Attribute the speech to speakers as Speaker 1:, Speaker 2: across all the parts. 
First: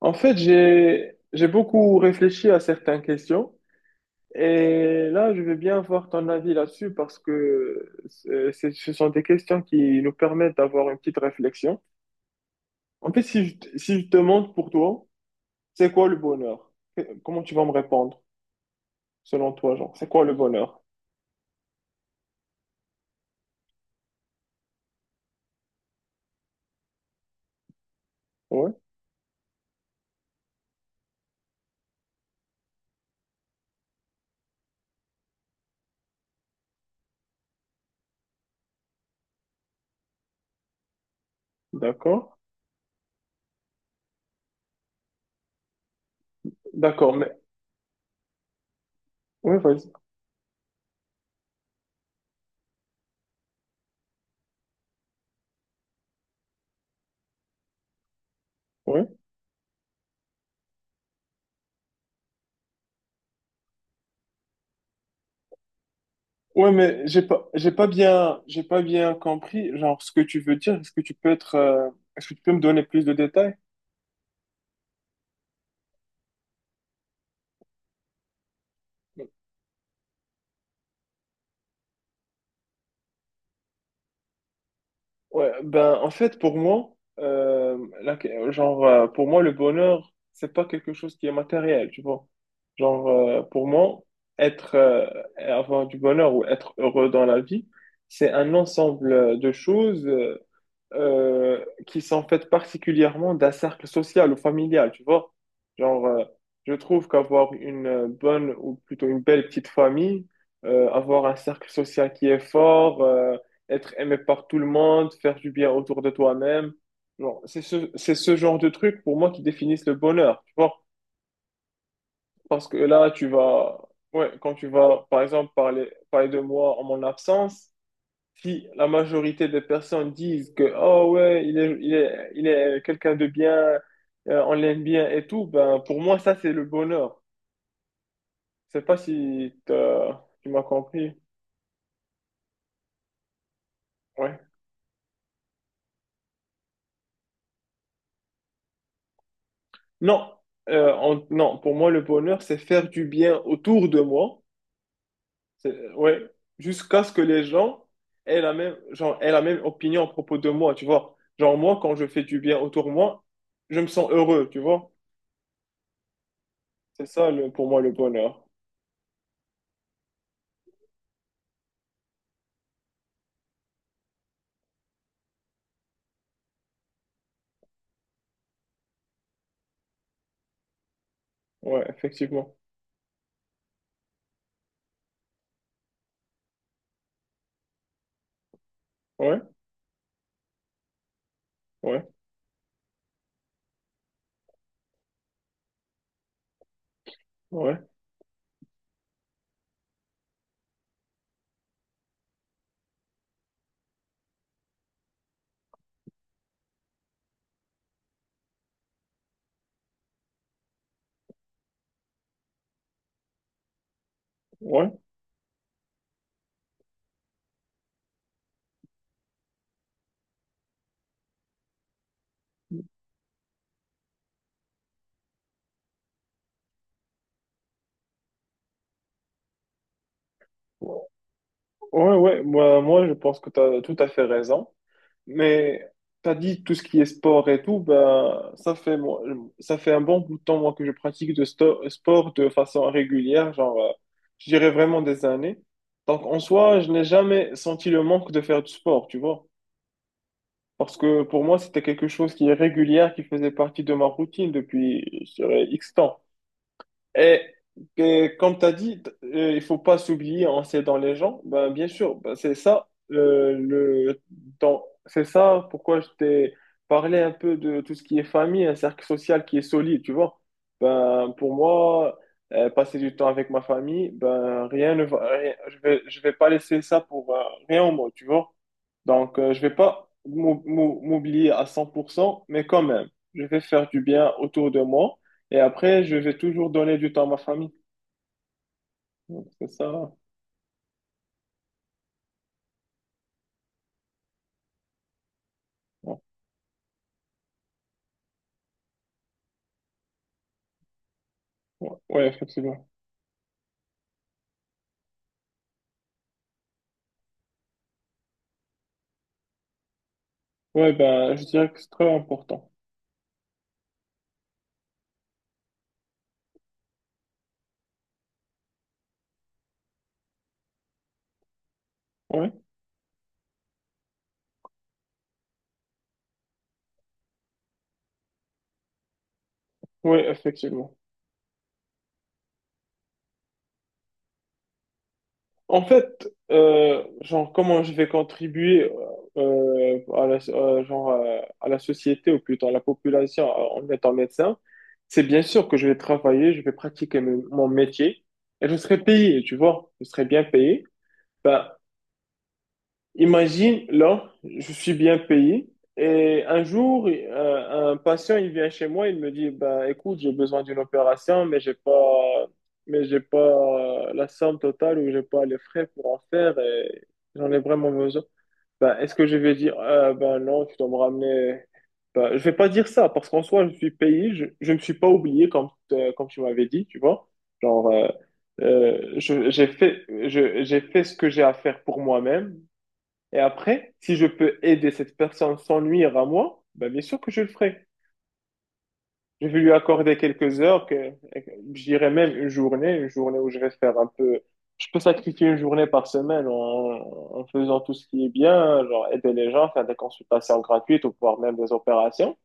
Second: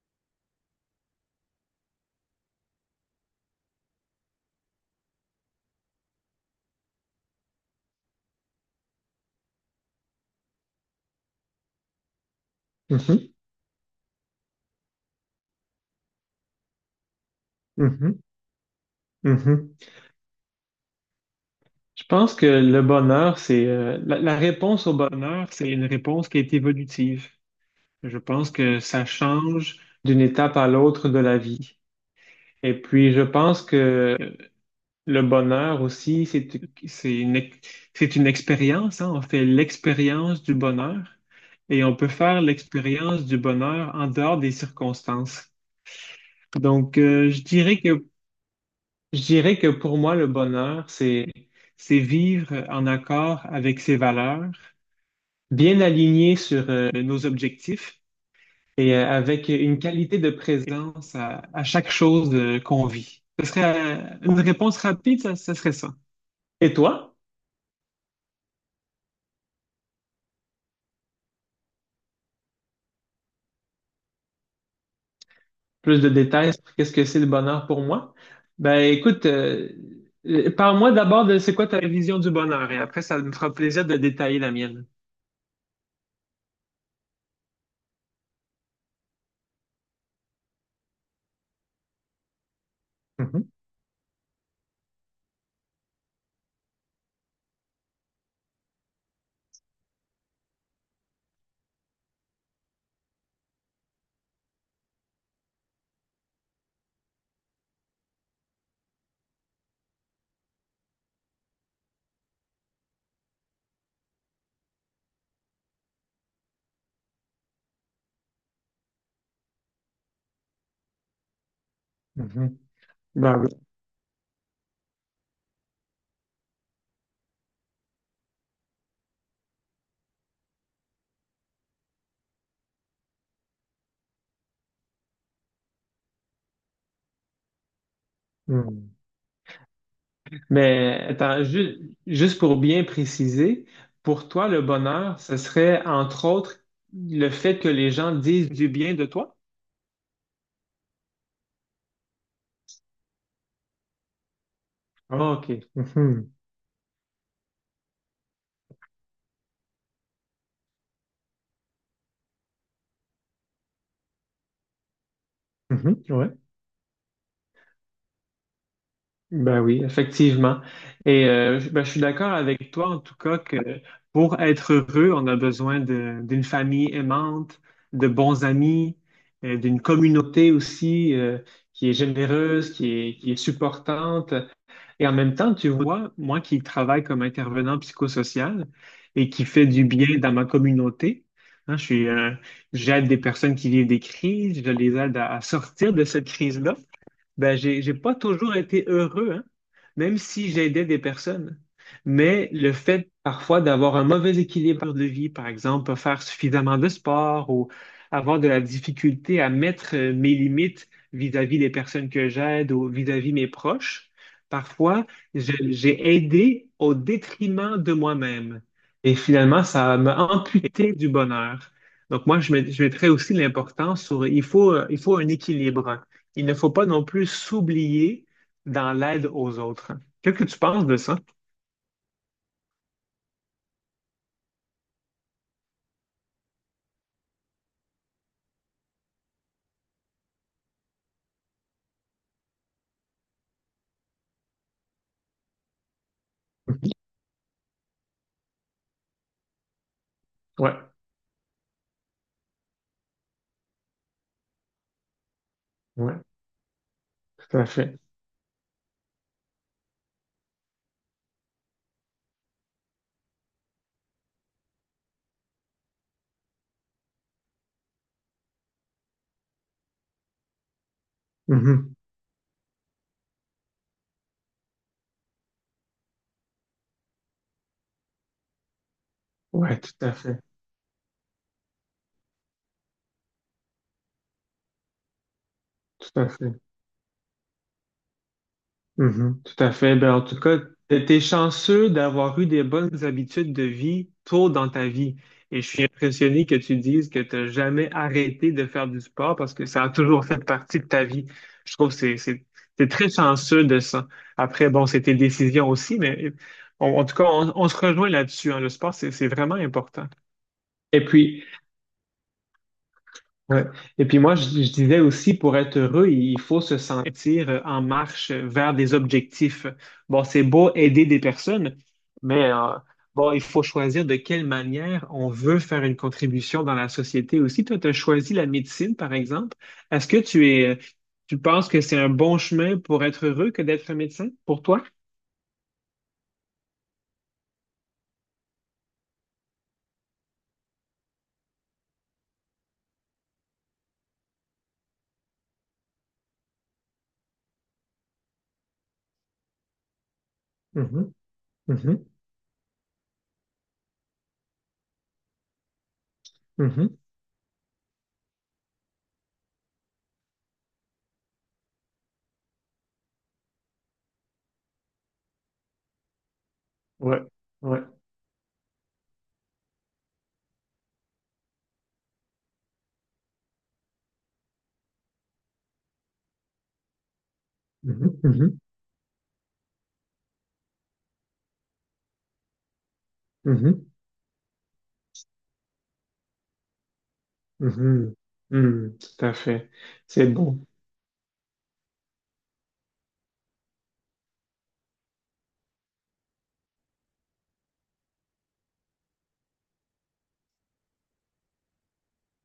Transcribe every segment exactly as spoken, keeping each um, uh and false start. Speaker 1: En fait, j'ai j'ai beaucoup réfléchi à certaines questions et là, je veux bien avoir ton avis là-dessus parce que c'est- c'est- ce sont des questions qui nous permettent d'avoir une petite réflexion. En fait,
Speaker 2: Mhm,
Speaker 1: si je, t- si je te demande pour toi, c'est quoi le bonheur? Que- Comment tu vas me répondre
Speaker 2: mhm,
Speaker 1: selon
Speaker 2: mhm.
Speaker 1: toi, genre, c'est quoi le bonheur?
Speaker 2: Je pense que le bonheur, c'est euh, la, la réponse au bonheur, c'est une réponse qui est évolutive. Je pense
Speaker 1: Ouais,
Speaker 2: que ça change d'une étape à l'autre de la vie. Et puis, je pense que le bonheur aussi, c'est c'est une ex- c'est une expérience, hein. On fait l'expérience du bonheur et on peut
Speaker 1: d'accord.
Speaker 2: faire l'expérience du bonheur en dehors des circonstances. Donc,
Speaker 1: D'accord, mais
Speaker 2: euh, je dirais que Je
Speaker 1: ouais,
Speaker 2: dirais que
Speaker 1: vas-y.
Speaker 2: pour moi, le bonheur, c'est, c'est vivre en accord avec ses valeurs, bien aligné sur euh, nos objectifs et euh,
Speaker 1: Ouais,
Speaker 2: avec une qualité de présence à, à chaque chose euh, qu'on vit. Ce serait euh, une réponse rapide, ça, ça serait ça.
Speaker 1: ouais,
Speaker 2: Et
Speaker 1: mais
Speaker 2: toi,
Speaker 1: j'ai pas j'ai pas bien j'ai pas bien compris genre ce que tu veux dire. Est-ce que tu peux être euh, est-ce que tu peux me donner plus de détails?
Speaker 2: plus de détails sur qu'est-ce que c'est le bonheur pour moi? Ben écoute, euh, euh, parle-moi d'abord de c'est quoi ta vision du bonheur et après ça me fera plaisir de détailler la mienne.
Speaker 1: Ouais, ben en fait pour moi, euh, la- genre euh, pour moi le bonheur c'est pas quelque chose qui est matériel, tu vois. Genre euh,
Speaker 2: Mhm,
Speaker 1: pour moi être euh, avoir du bonheur ou être heureux dans la vie, c'est un ensemble euh, de choses, euh, euh, qui sont faites particulièrement d'un cercle social ou familial, tu vois. Genre, euh, je trouve qu'avoir une euh, bonne ou plutôt une belle petite famille, euh, avoir un cercle social qui est fort, euh, être aimé par tout le monde, faire du bien autour de toi-même, genre, c'est ce, c'est ce genre de trucs pour moi qui définissent le bonheur, tu vois.
Speaker 2: mhm.
Speaker 1: Parce que là, tu
Speaker 2: Ben
Speaker 1: vas, ouais, quand tu vas, par exemple, parler, parler de moi en mon absence, si la majorité des personnes disent que oh ouais il est il est il est quelqu'un de bien, euh, on l'aime bien et tout, ben pour moi ça c'est le bonheur. Je sais
Speaker 2: oui.
Speaker 1: pas si t'as- tu m'as
Speaker 2: Mais
Speaker 1: compris.
Speaker 2: attends, ju- juste pour bien préciser, pour
Speaker 1: Ouais,
Speaker 2: toi, le bonheur, ce serait entre autres le fait que les gens disent du bien de toi?
Speaker 1: non, euh, en- non, pour moi le bonheur c'est faire du bien autour de moi.
Speaker 2: Ah, OK.
Speaker 1: C'est- ouais,
Speaker 2: Mhm.
Speaker 1: jusqu'à ce que les gens aient la même genre aient la même opinion à propos de moi, tu vois. Genre, moi quand je fais du bien autour de moi, je me sens heureux, tu vois.
Speaker 2: Mhm. Ouais.
Speaker 1: C'est ça le, pour moi le bonheur.
Speaker 2: Ben oui, effectivement. Et euh, je ben, je suis d'accord avec toi, en tout cas, que pour être heureux, on a besoin de- d'une famille aimante, de bons amis, euh, d'une communauté aussi euh,
Speaker 1: Ouais,
Speaker 2: qui est
Speaker 1: effectivement.
Speaker 2: généreuse, qui est, qui est supportante. Et en même temps, tu vois, moi qui travaille comme intervenant psychosocial et
Speaker 1: Ouais.
Speaker 2: qui fait du bien dans ma communauté, hein, je
Speaker 1: Ouais,
Speaker 2: suis, euh, j'aide des personnes qui vivent des crises, je les aide à, à sortir de cette crise-là. Ben,
Speaker 1: ouais,
Speaker 2: j'ai, j'ai pas toujours été heureux, hein, même si j'aidais des personnes. Mais le fait parfois d'avoir un mauvais équilibre de vie, par exemple, pas faire suffisamment de sport ou avoir de la difficulté à mettre euh, mes limites vis-à-vis des personnes que j'aide ou vis-à-vis mes proches,
Speaker 1: ouais,
Speaker 2: parfois je- j'ai aidé au détriment de moi-même. Et finalement, ça m'a amputé du bonheur. Donc moi, je met- je mettrais aussi l'importance sur il faut, euh, il faut un équilibre il ne faut pas non plus s'oublier dans l'aide aux autres. Qu'est-ce que tu penses de ça?
Speaker 1: ouais, ouais. Moi, moi, je pense que tu as tout à fait raison. Mais tu as dit tout ce qui est sport et tout, ben, ça fait, moi, ça fait un bon bout de temps, moi, que je pratique de sto- sport de façon régulière, genre, euh, je dirais vraiment des années. Donc, en soi, je
Speaker 2: Mhm.
Speaker 1: n'ai jamais senti le manque de faire du sport, tu vois.
Speaker 2: Ouais,
Speaker 1: Parce que pour moi, c'était quelque chose qui est régulière, qui faisait partie de ma routine depuis, je dirais, X
Speaker 2: ouais,
Speaker 1: temps. Et
Speaker 2: tout à fait.
Speaker 1: que, comme tu as dit, t- euh, il faut pas s'oublier en s'aidant les gens. Ben, bien sûr, ben, c'est ça, euh, le, dans- c'est ça pourquoi je t'ai parlé un peu de tout ce qui est famille, un cercle social qui est solide, tu vois. Ben, pour
Speaker 2: Mhm.
Speaker 1: moi, euh, passer du temps avec ma famille, ben, rien ne va, rien- je vais, je vais pas laisser ça pour euh, rien au monde, tu vois. Donc, euh, je vais
Speaker 2: Ouais, tout
Speaker 1: pas
Speaker 2: à fait,
Speaker 1: m'ou- m'ou- m'oublier à cent pour cent, mais quand même, je vais faire du bien autour de moi. Et après, je
Speaker 2: tout à
Speaker 1: vais
Speaker 2: fait.
Speaker 1: toujours donner du temps à ma famille.
Speaker 2: Mhm,
Speaker 1: Donc,
Speaker 2: tout
Speaker 1: c'est
Speaker 2: à fait.
Speaker 1: ça.
Speaker 2: Ben, en tout cas, t'es t'es chanceux d'avoir eu des bonnes habitudes de vie tôt dans ta vie. Et je suis
Speaker 1: Ouais,
Speaker 2: impressionné que tu dises que tu n'as jamais arrêté de faire du sport parce que ça a toujours fait partie de ta vie. Je trouve
Speaker 1: ouais,
Speaker 2: que c'est,
Speaker 1: ouais,
Speaker 2: c'est,
Speaker 1: effectivement.
Speaker 2: t'es très chanceux de ça. Après, bon, c'est tes décisions aussi, mais on- en tout cas, on, on se rejoint là-dessus, hein. Le sport, c'est, c'est vraiment important.
Speaker 1: Ouais,
Speaker 2: Et
Speaker 1: ben,
Speaker 2: puis,
Speaker 1: je dirais que c'est très important.
Speaker 2: Ouais. Et puis moi, je, je disais aussi, pour être heureux, il faut se sentir euh, en marche euh, vers des objectifs. Bon, c'est beau aider des personnes, mais
Speaker 1: Ouais,
Speaker 2: euh, bon, il faut choisir de quelle manière on veut faire une contribution dans la société aussi. Toi, tu as choisi la médecine, par exemple. Est-ce que
Speaker 1: ouais,
Speaker 2: tu es,
Speaker 1: effectivement.
Speaker 2: tu penses que c'est un bon chemin pour être heureux que d'être médecin, pour toi?
Speaker 1: En fait, euh, genre, comment je vais contribuer euh, à la, euh, genre, euh, à la société, ou plutôt à la population, euh, en étant médecin, c'est bien sûr que je vais travailler, je vais pratiquer mon mon métier, et je serai payé, tu vois, je serai bien payé.
Speaker 2: Mhm,
Speaker 1: Ben,
Speaker 2: mhm,
Speaker 1: imagine, là, je suis bien payé et un
Speaker 2: mhm.
Speaker 1: jour, euh, un patient, il vient chez moi, il me dit, ben, écoute, j'ai besoin d'une opération, mais j'ai pas, mais j'ai pas euh, la somme totale ou j'ai pas les frais pour en faire et
Speaker 2: Ouais,
Speaker 1: j'en ai
Speaker 2: ouais.
Speaker 1: vraiment besoin. Ben, est-ce que je vais dire, euh, ben non, tu dois me ramener. Ben, je vais pas dire ça parce qu'en soi, je suis payé, je, je me suis pas oublié comme, euh, comme tu m'avais dit, tu vois. Genre, euh,
Speaker 2: Mhm, mhm,
Speaker 1: euh, je- j'ai fait, je- j'ai fait ce que j'ai à faire pour moi-même. Et après, si je peux aider cette personne sans nuire à moi, ben bien sûr que je le ferai.
Speaker 2: mhm, mhm. Hmm, tout à
Speaker 1: Je vais
Speaker 2: fait.
Speaker 1: lui accorder
Speaker 2: C'est
Speaker 1: quelques
Speaker 2: bon.
Speaker 1: heures, que, je dirais même une journée, une journée où je vais faire un peu. Je peux sacrifier une journée par semaine en, en faisant tout ce qui est bien, genre aider les gens, faire des consultations gratuites ou voire même des opérations.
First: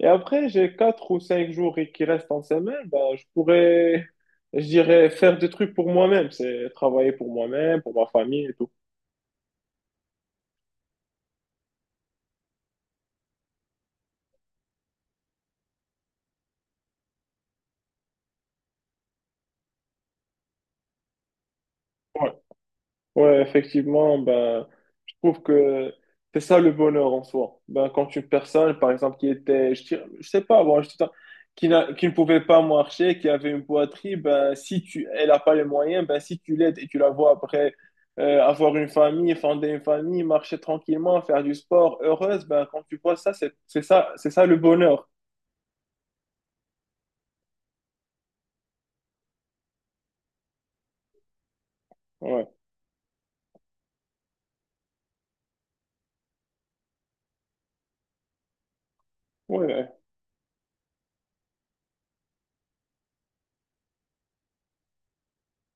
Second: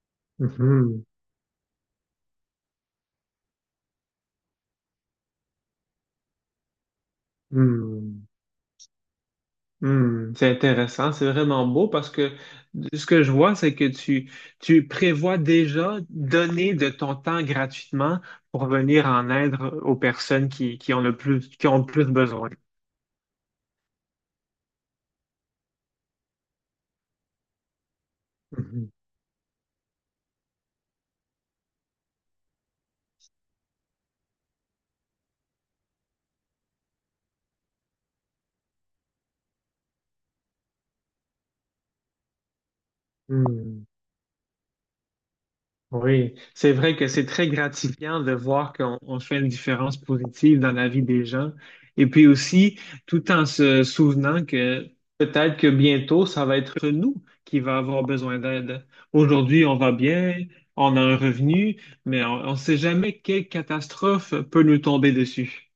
Speaker 1: Et après, j'ai
Speaker 2: Mhm,
Speaker 1: quatre ou cinq jours qui restent en semaine, ben, je pourrais, je dirais, faire des trucs pour moi-même. C'est travailler pour moi-même, pour ma
Speaker 2: hmm.
Speaker 1: famille et tout.
Speaker 2: Hmm, c'est intéressant, c'est vraiment beau parce que ce que je vois, c'est que tu, tu prévois déjà donner de ton temps gratuitement pour venir en aide aux personnes qui, qui ont le plus, qui ont le plus besoin.
Speaker 1: Ouais, effectivement, ben, je trouve que c'est ça le bonheur en soi. Ben, quand une personne,
Speaker 2: Mhm.
Speaker 1: par exemple, qui était, je, dirais- je sais pas, moi, je dis ça, qui, n'a- qui ne pouvait pas marcher, qui avait une boiterie, ben, si tu, elle n'a pas les moyens, ben, si tu l'aides et tu la vois après euh, avoir une famille, fonder une famille, marcher tranquillement, faire du sport, heureuse, ben, quand tu vois ça, c'est c'est
Speaker 2: Hmm.
Speaker 1: ça, c'est ça le bonheur.
Speaker 2: Oui, c'est vrai que c'est très gratifiant de voir qu'on on fait une différence positive dans la vie des gens. Et puis
Speaker 1: Ouais,
Speaker 2: aussi, tout en se souvenant que peut-être que bientôt, ça va être nous qui va avoir besoin d'aide. Aujourd'hui, on va
Speaker 1: ouais.
Speaker 2: bien, on a un revenu, mais on ne sait jamais quelle catastrophe peut nous tomber dessus.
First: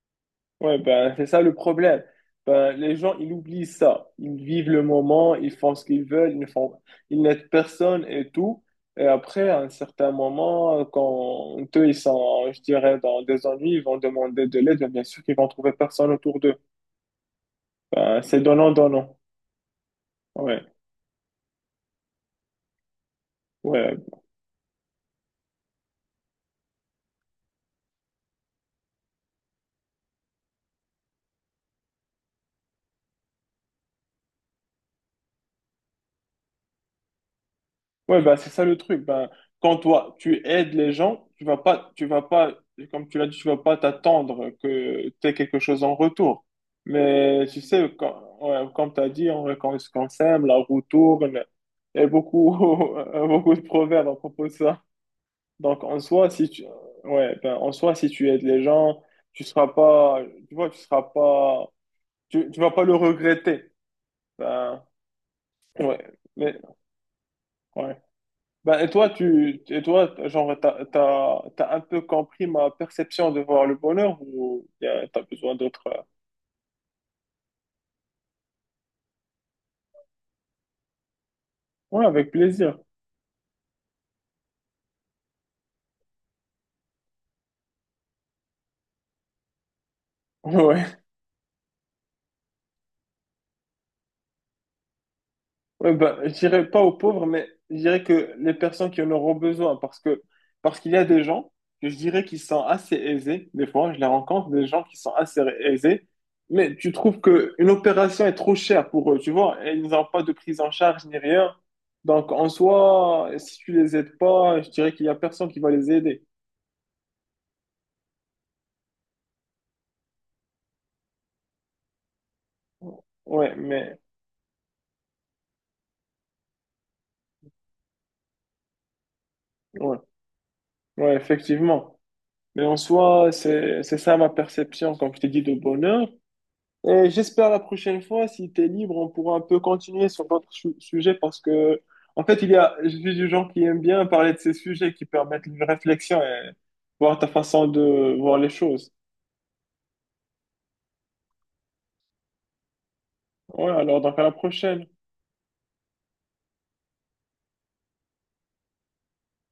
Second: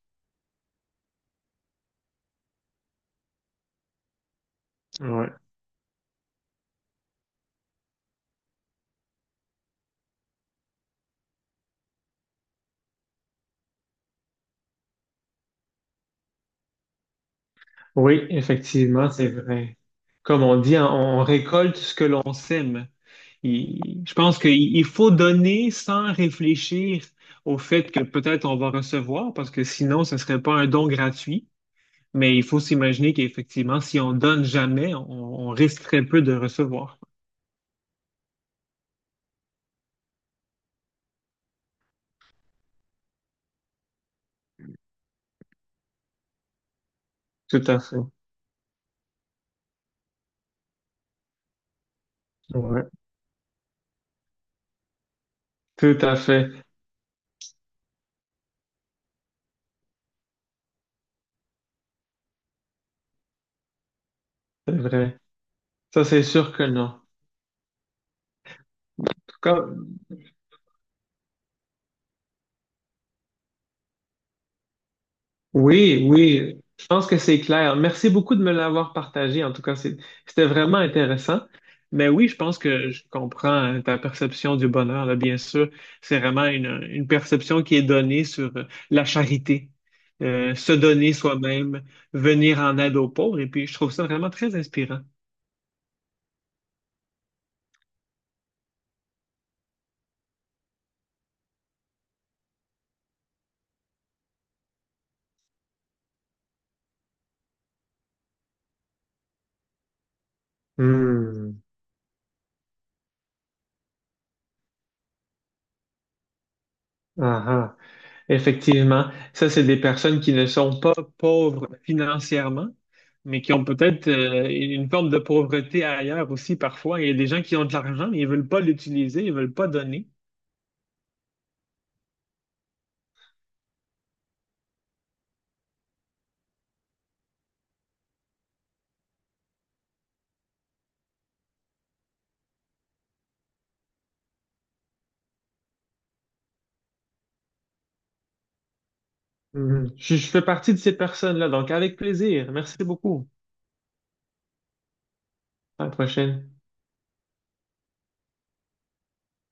Speaker 1: Ouais, ben, c'est ça le problème. Ben, les gens, ils oublient ça. Ils vivent le
Speaker 2: Ouais.
Speaker 1: moment, ils font ce qu'ils veulent, ils ne font, ils n'aident personne et tout. Et après, à un certain moment, quand eux, ils sont, je dirais, dans des ennuis, ils vont demander de l'aide, mais bien sûr qu'ils vont trouver personne autour d'eux. Ben,
Speaker 2: Oui,
Speaker 1: c'est donnant,
Speaker 2: effectivement,
Speaker 1: donnant.
Speaker 2: c'est vrai. Comme on
Speaker 1: Ouais,
Speaker 2: dit, on on récolte ce que l'on sème.
Speaker 1: ouais.
Speaker 2: Il- je pense qu'il il faut donner sans réfléchir au fait que peut-être on va recevoir, parce que sinon, ce ne serait pas un don gratuit. Mais il faut s'imaginer qu'effectivement, si on donne jamais, on, on risque très peu de recevoir.
Speaker 1: Ouais, bah, c'est ça le truc. Ben, quand toi, tu aides les gens, tu vas pas, tu vas pas, comme tu l'as dit, tu vas pas t'attendre que tu aies quelque chose en retour. Mais tu
Speaker 2: Tout à
Speaker 1: sais,
Speaker 2: fait.
Speaker 1: quand, ouais, comme tu as dit, on- quand on se- quand on s'aime, la roue tourne. Il y a beaucoup,
Speaker 2: Ouais.
Speaker 1: beaucoup de proverbes à propos de ça. Donc, en
Speaker 2: Tout à
Speaker 1: soi, si
Speaker 2: fait.
Speaker 1: tu, ouais, ben, en soi, si tu aides les gens, tu seras pas, tu vois, tu seras pas, tu, tu vas pas le regretter.
Speaker 2: C'est
Speaker 1: Ben,
Speaker 2: vrai. Ça,
Speaker 1: ouais,
Speaker 2: c'est sûr
Speaker 1: mais,
Speaker 2: que non. En
Speaker 1: ouais. Ben, et toi,
Speaker 2: tout
Speaker 1: tu,
Speaker 2: cas,
Speaker 1: et toi, genre, t'as, t'as, t'as un peu compris ma perception de voir le bonheur ou y a- t'as besoin d'autres? euh,
Speaker 2: Oui, oui, je pense que c'est clair. Merci beaucoup de me l'avoir partagé. En tout cas, c'est- c'était vraiment intéressant.
Speaker 1: Ouais,
Speaker 2: Mais oui,
Speaker 1: avec
Speaker 2: je pense
Speaker 1: plaisir.
Speaker 2: que je comprends euh, ta perception du bonheur, là, bien sûr. C'est vraiment une, une perception qui est donnée sur euh, la charité, Euh, se
Speaker 1: Ouais.
Speaker 2: donner soi-même, venir en aide aux pauvres. Et puis, je trouve ça vraiment très inspirant.
Speaker 1: Ouais, ben, je dirais pas aux pauvres, mais je dirais que les personnes qui en auront besoin, parce que, parce qu'il y a des gens que je dirais qui sont assez aisés. Des fois, je les rencontre, des gens qui sont assez aisés, mais tu trouves que une opération est trop chère pour eux, tu vois, et ils n'ont pas de prise en charge ni rien.
Speaker 2: Hmm.
Speaker 1: Donc, en soi, si tu les aides pas, je dirais qu'il y a personne qui va les aider.
Speaker 2: Ah, ah. Effectivement, ça, c'est des personnes qui ne sont pas pauvres financièrement, mais qui
Speaker 1: Ouais,
Speaker 2: ont
Speaker 1: mais
Speaker 2: peut-être euh, une forme de pauvreté ailleurs aussi parfois. Il y a des gens qui ont de l'argent, mais ils veulent pas l'utiliser, ils veulent pas
Speaker 1: ouais,
Speaker 2: donner.
Speaker 1: ouais, effectivement. Mais en soi, c'est c'est ça ma perception, comme je t'ai dit, de bonheur. Et j'espère la prochaine fois, si tu es libre, on pourra un peu continuer sur d'autres su- sujets parce que, en fait, il y a, je suis du genre qui aime bien parler de ces sujets qui permettent une réflexion et voir ta façon de voir les choses.
Speaker 2: Mhm. Je, je fais partie de ces personnes-là, donc avec plaisir. Merci beaucoup.
Speaker 1: Ouais, alors donc à la prochaine.
Speaker 2: À la prochaine.